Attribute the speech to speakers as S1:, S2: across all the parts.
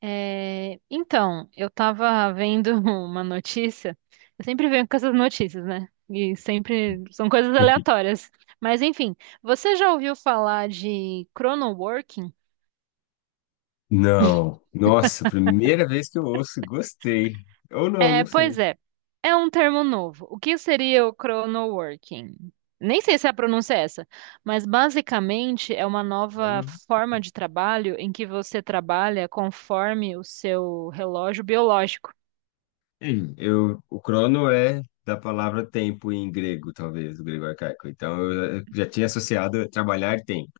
S1: É, então, eu estava vendo uma notícia. Eu sempre venho com essas notícias, né? E sempre são coisas
S2: Enfim.
S1: aleatórias. Mas enfim, você já ouviu falar de chronoworking?
S2: Não. Nossa, primeira vez que eu ouço, gostei. Ou não,
S1: É,
S2: não
S1: pois
S2: sei.
S1: é, é um termo novo. O que seria o chronoworking? Nem sei se a pronúncia é essa, mas basicamente é uma nova
S2: Crono-
S1: forma de trabalho em que você trabalha conforme o seu relógio biológico.
S2: Eu, o crono é da palavra tempo em grego, talvez, o grego arcaico. Então, eu já tinha associado trabalhar tempo.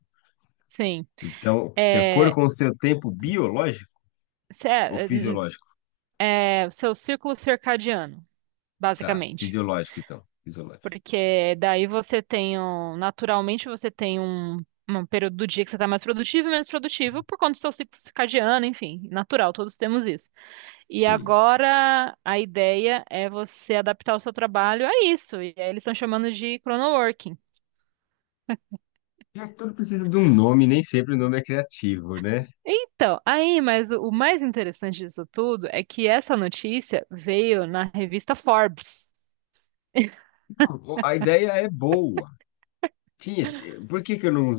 S1: Sim.
S2: Então, de acordo
S1: É,
S2: com o seu tempo biológico ou fisiológico?
S1: o seu círculo circadiano,
S2: Tá,
S1: basicamente.
S2: fisiológico, então. Fisiológico.
S1: Porque daí você tem, naturalmente, você tem um período do dia que você está mais produtivo e menos produtivo por conta do seu ciclo circadiano, enfim, natural, todos temos isso. E
S2: Sim.
S1: agora a ideia é você adaptar o seu trabalho a isso, e aí eles estão chamando de chronoworking.
S2: É, tudo precisa de um nome, nem sempre o nome é criativo, né?
S1: Então, aí, mas o mais interessante disso tudo é que essa notícia veio na revista Forbes.
S2: A ideia é boa. Por que que eu não.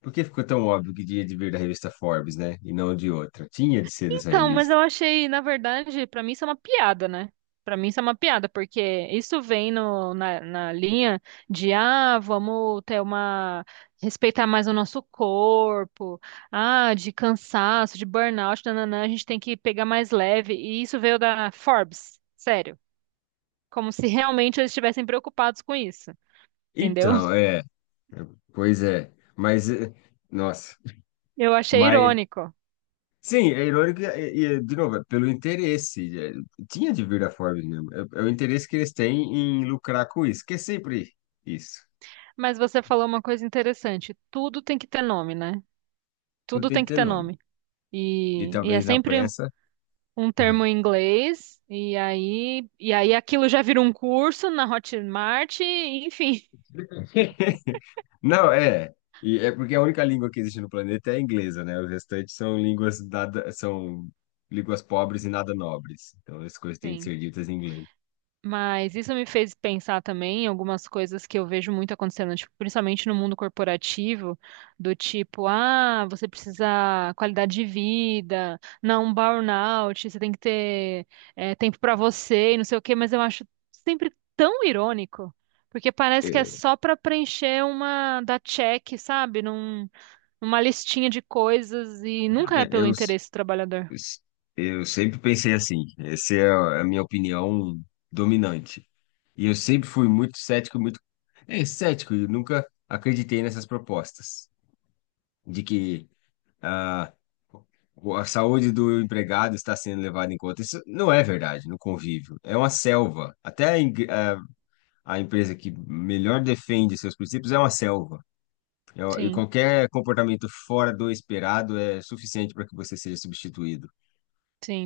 S2: Por que ficou tão óbvio que tinha de vir da revista Forbes, né? E não de outra? Tinha de ser dessa
S1: Então, mas
S2: revista.
S1: eu achei, na verdade, pra mim isso é uma piada, né? Pra mim isso é uma piada, porque isso vem no, na, na linha de, ah, vamos ter uma, respeitar mais o nosso corpo, ah, de cansaço, de burnout, nananã, a gente tem que pegar mais leve, e isso veio da Forbes, sério, como se realmente eles estivessem preocupados com isso, entendeu?
S2: Então, é. Pois é. Nossa.
S1: Eu achei
S2: Mas.
S1: irônico,
S2: Sim, é irônico, e, de novo, é pelo interesse. É, tinha de vir da Forbes mesmo. É, é o interesse que eles têm em lucrar com isso, que é sempre isso.
S1: mas você falou uma coisa interessante, tudo tem que ter nome, né?
S2: Tudo
S1: Tudo
S2: tem
S1: tem
S2: que
S1: que
S2: ter
S1: ter
S2: nome.
S1: nome.
S2: E
S1: E é
S2: talvez na
S1: sempre
S2: pressa.
S1: um termo em inglês, e aí aquilo já virou um curso na Hotmart, e enfim,
S2: Não, é. E é porque a única língua que existe no planeta é a inglesa, né? Os restantes são línguas nada, são línguas pobres e nada nobres. Então as coisas têm de
S1: sim.
S2: ser ditas em inglês.
S1: Mas isso me fez pensar também em algumas coisas que eu vejo muito acontecendo, tipo, principalmente no mundo corporativo, do tipo, ah, você precisa qualidade de vida, não um burnout, você tem que ter tempo para você, e não sei o quê, mas eu acho sempre tão irônico, porque parece que é
S2: É,
S1: só para preencher uma da check, sabe? Não uma listinha de coisas e nunca é
S2: é,
S1: pelo
S2: eu, s-
S1: interesse do trabalhador.
S2: s- eu sempre pensei assim, essa é a minha opinião dominante. E eu sempre fui muito cético, muito cético, e nunca acreditei nessas propostas de que ah, a saúde do empregado está sendo levada em conta. Isso não é verdade no convívio. É uma selva. Até a empresa que melhor defende seus princípios é uma selva. E
S1: Sim,
S2: qualquer comportamento fora do esperado é suficiente para que você seja substituído.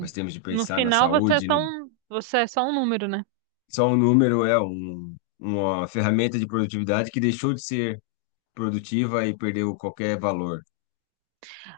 S2: Nós temos de
S1: No
S2: pensar na
S1: final você é
S2: saúde.
S1: só
S2: No-
S1: um, você é só um número, né?
S2: Só um número é uma ferramenta de produtividade que deixou de ser produtiva e perdeu qualquer valor.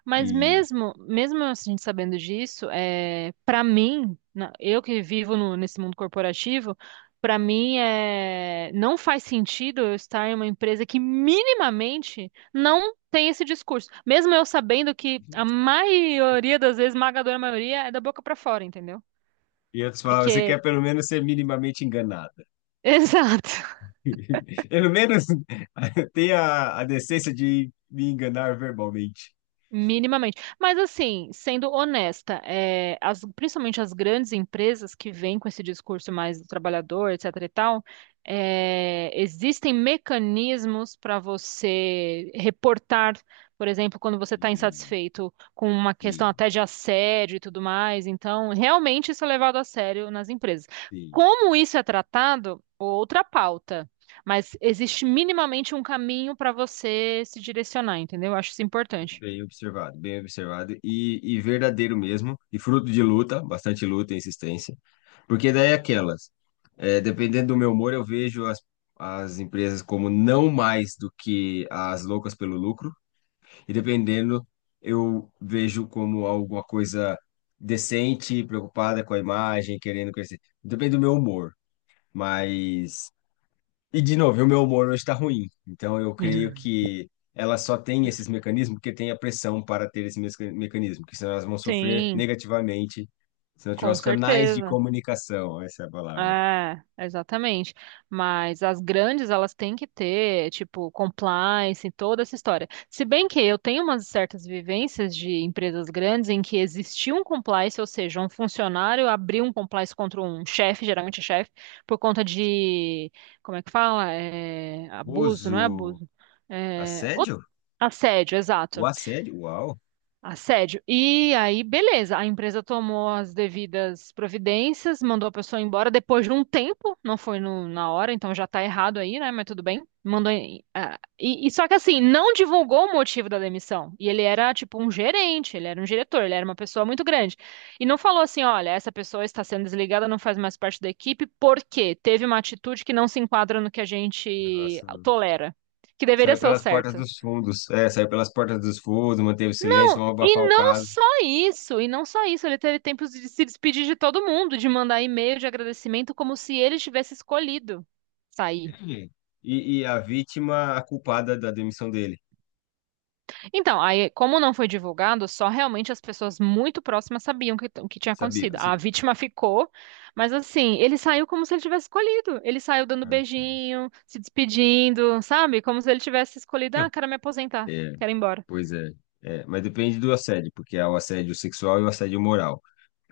S1: Mas
S2: E,
S1: mesmo, mesmo a gente sabendo disso, é, para mim, eu que vivo nesse mundo corporativo, para mim é, não faz sentido eu estar em uma empresa que minimamente não tem esse discurso. Mesmo eu sabendo que a maioria das vezes, esmagadora maioria, é da boca para fora, entendeu?
S2: em outras palavras, você
S1: Porque,
S2: quer pelo menos ser minimamente enganado.
S1: exato.
S2: Pelo menos tem a decência de me enganar verbalmente.
S1: Minimamente. Mas assim, sendo honesta, é, principalmente as grandes empresas que vêm com esse discurso mais do trabalhador, etc e tal, é, existem mecanismos para você reportar, por exemplo, quando você está
S2: Sim,
S1: insatisfeito com uma questão
S2: sim,
S1: até de assédio e tudo mais. Então, realmente isso é levado a sério nas empresas.
S2: sim.
S1: Como isso é tratado, outra pauta. Mas existe minimamente um caminho para você se direcionar, entendeu? Eu acho isso importante.
S2: Bem observado e verdadeiro mesmo, e fruto de luta, bastante luta e insistência. Porque daí é aquelas, é, Dependendo do meu humor, eu vejo as empresas como não mais do que as loucas pelo lucro, e dependendo, eu vejo como alguma coisa decente, preocupada com a imagem, querendo crescer. Depende do meu humor. Mas. E de novo, o meu humor hoje está ruim. Então eu creio que ela só tem esses mecanismos porque tem a pressão para ter esse mecanismo, que senão elas vão sofrer
S1: Sim,
S2: negativamente se não tiver
S1: com
S2: os canais de
S1: certeza.
S2: comunicação, essa é a palavra.
S1: É, exatamente. Mas as grandes, elas têm que ter, tipo, compliance e toda essa história. Se bem que eu tenho umas certas vivências de empresas grandes em que existia um compliance, ou seja, um funcionário abriu um compliance contra um chefe, geralmente é chefe, por conta de, como é que fala? É, abuso, não é
S2: Uso.
S1: abuso? É,
S2: Assédio?
S1: assédio,
S2: O
S1: exato.
S2: assédio? Uau!
S1: Assédio. E aí, beleza, a empresa tomou as devidas providências, mandou a pessoa embora depois de um tempo, não foi na hora, então já tá errado aí, né? Mas tudo bem. Mandou. Ah, e só que assim, não divulgou o motivo da demissão. E ele era tipo um gerente, ele era um diretor, ele era uma pessoa muito grande. E não falou assim: olha, essa pessoa está sendo desligada, não faz mais parte da equipe, porque teve uma atitude que não se enquadra no que a gente
S2: Nossa.
S1: tolera, que deveria
S2: Saiu
S1: ser o
S2: pelas portas
S1: certo.
S2: dos fundos. É, saiu pelas portas dos fundos, manteve o silêncio, vão abafar
S1: E
S2: o
S1: não
S2: caso.
S1: só isso, e não só isso, ele teve tempo de se despedir de todo mundo, de mandar e-mail de agradecimento como se ele tivesse escolhido sair.
S2: Hum. E a vítima, a culpada da demissão dele.
S1: Então, aí, como não foi divulgado, só realmente as pessoas muito próximas sabiam o que tinha acontecido.
S2: Sabia?
S1: A
S2: Sim.
S1: vítima ficou, mas assim, ele saiu como se ele tivesse escolhido. Ele saiu dando
S2: É.
S1: beijinho, se despedindo, sabe? Como se ele tivesse escolhido, ah,
S2: Não.
S1: quero me aposentar, quero ir embora.
S2: Pois é. É, mas depende do assédio, porque há o assédio sexual e o assédio moral.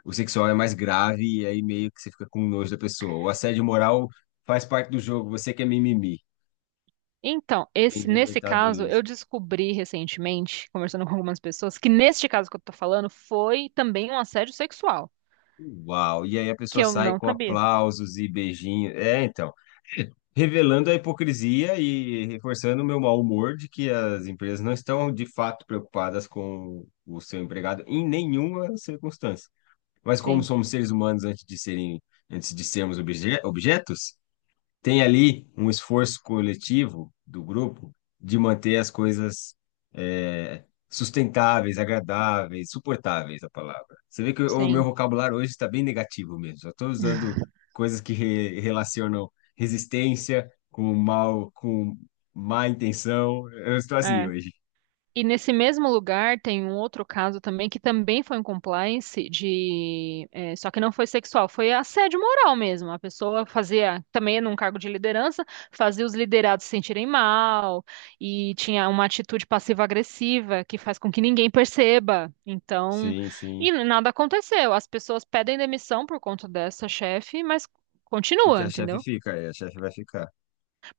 S2: O sexual é mais grave e aí meio que você fica com nojo da pessoa. O assédio moral faz parte do jogo, você que é mimimi,
S1: Então,
S2: tem
S1: esse,
S2: de
S1: nesse
S2: aguentar a
S1: caso, eu
S2: dureza.
S1: descobri recentemente, conversando com algumas pessoas, que neste caso que eu tô falando foi também um assédio sexual,
S2: Uau! E aí a
S1: que
S2: pessoa
S1: eu
S2: sai
S1: não
S2: com
S1: sabia.
S2: aplausos e beijinhos. É, então, revelando a hipocrisia e reforçando o meu mau humor de que as empresas não estão de fato preocupadas com o seu empregado em nenhuma circunstância. Mas como
S1: Sim,
S2: somos seres humanos antes de serem, antes de sermos objetos, tem ali um esforço coletivo do grupo de manter as coisas sustentáveis, agradáveis, suportáveis, a palavra. Você vê que o meu
S1: sim.
S2: vocabulário hoje está bem negativo mesmo. Só estou usando coisas que relacionam resistência com mal, com má intenção. Eu estou assim hoje.
S1: E nesse mesmo lugar tem um outro caso também que também foi um compliance de, eh, só que não foi sexual, foi assédio moral mesmo. A pessoa fazia também num cargo de liderança, fazia os liderados se sentirem mal e tinha uma atitude passiva-agressiva que faz com que ninguém perceba. Então,
S2: Sim, sim.
S1: e nada aconteceu. As pessoas pedem demissão por conta dessa chefe, mas continua,
S2: Porque a chefe
S1: entendeu?
S2: fica, é, a chefe vai ficar.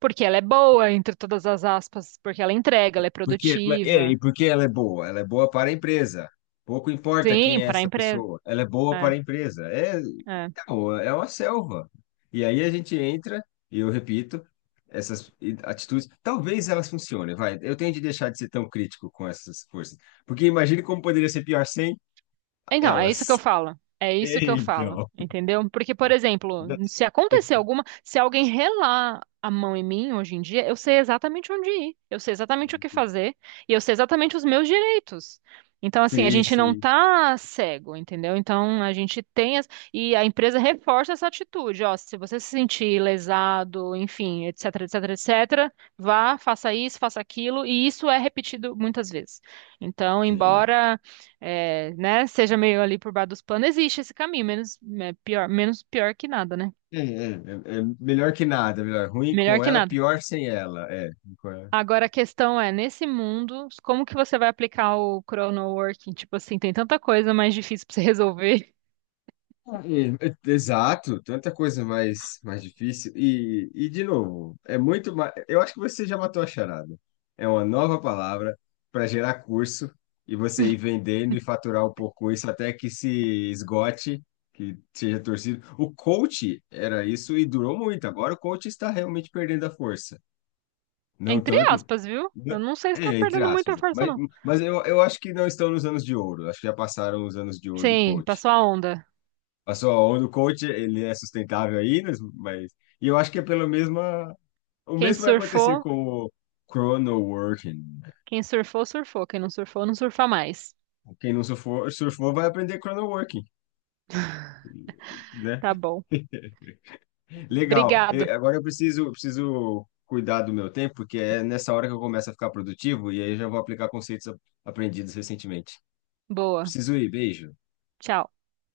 S1: Porque ela é boa, entre todas as aspas, porque ela entrega, ela é produtiva.
S2: E porque ela é boa? Ela é boa para a empresa. Pouco importa
S1: Sim,
S2: quem é
S1: para a
S2: essa
S1: empresa.
S2: pessoa, ela é boa
S1: É,
S2: para a empresa. É,
S1: é.
S2: então, é uma selva. E aí a gente entra, e eu repito, essas atitudes, talvez elas funcionem, vai. Eu tenho de deixar de ser tão crítico com essas forças. Porque imagine como poderia ser pior sem
S1: Então, é isso que eu
S2: elas.
S1: falo. É isso que eu falo,
S2: Então.
S1: entendeu? Porque, por exemplo, se acontecer alguma, se alguém relar a mão em mim hoje em dia, eu sei exatamente onde ir, eu sei exatamente o que fazer e eu sei exatamente os meus direitos. Então, assim, a
S2: Sim,
S1: gente não
S2: sim,
S1: tá cego, entendeu? Então, a gente tem as... e a empresa reforça essa atitude, ó, se você se sentir lesado, enfim, etc, etc, etc, vá, faça isso, faça aquilo, e isso é repetido muitas vezes. Então,
S2: sim.
S1: embora é, né, seja meio ali por baixo dos panos, existe esse caminho, menos é, pior, menos pior que nada, né?
S2: É, melhor que nada, melhor. Ruim
S1: Melhor
S2: com
S1: que
S2: ela,
S1: nada.
S2: pior sem ela.
S1: Agora a questão é, nesse mundo, como que você vai aplicar o chrono working? Tipo assim, tem tanta coisa mais difícil pra você resolver.
S2: Exato, tanta coisa mais, mais difícil. E de novo, é muito mais. Eu acho que você já matou a charada. É uma nova palavra para gerar curso e você ir vendendo e faturar um pouco isso até que se esgote, que seja torcido. O coach era isso e durou muito. Agora o coach está realmente perdendo a força. Não
S1: Entre
S2: tanto.
S1: aspas, viu?
S2: não-
S1: Eu não sei se tá
S2: É, entre
S1: perdendo
S2: aspas.
S1: muita força,
S2: Mas,
S1: não.
S2: eu acho que não estão nos anos de ouro. Acho que já passaram os anos de ouro do
S1: Sim,
S2: coach.
S1: passou a onda.
S2: A sua onda, o coach, ele é sustentável aí, né? Mas e eu acho que é pelo mesma o
S1: Quem
S2: mesmo vai acontecer
S1: surfou,
S2: com o chrono working.
S1: quem surfou, surfou. Quem não surfou, não surfa mais.
S2: Quem não surfou, surfou vai aprender chrono working, né?
S1: Tá bom.
S2: Legal. E
S1: Obrigado.
S2: agora eu preciso, preciso cuidar do meu tempo, porque é nessa hora que eu começo a ficar produtivo e aí eu já vou aplicar conceitos aprendidos recentemente.
S1: Boa.
S2: Preciso ir, beijo.
S1: Tchau.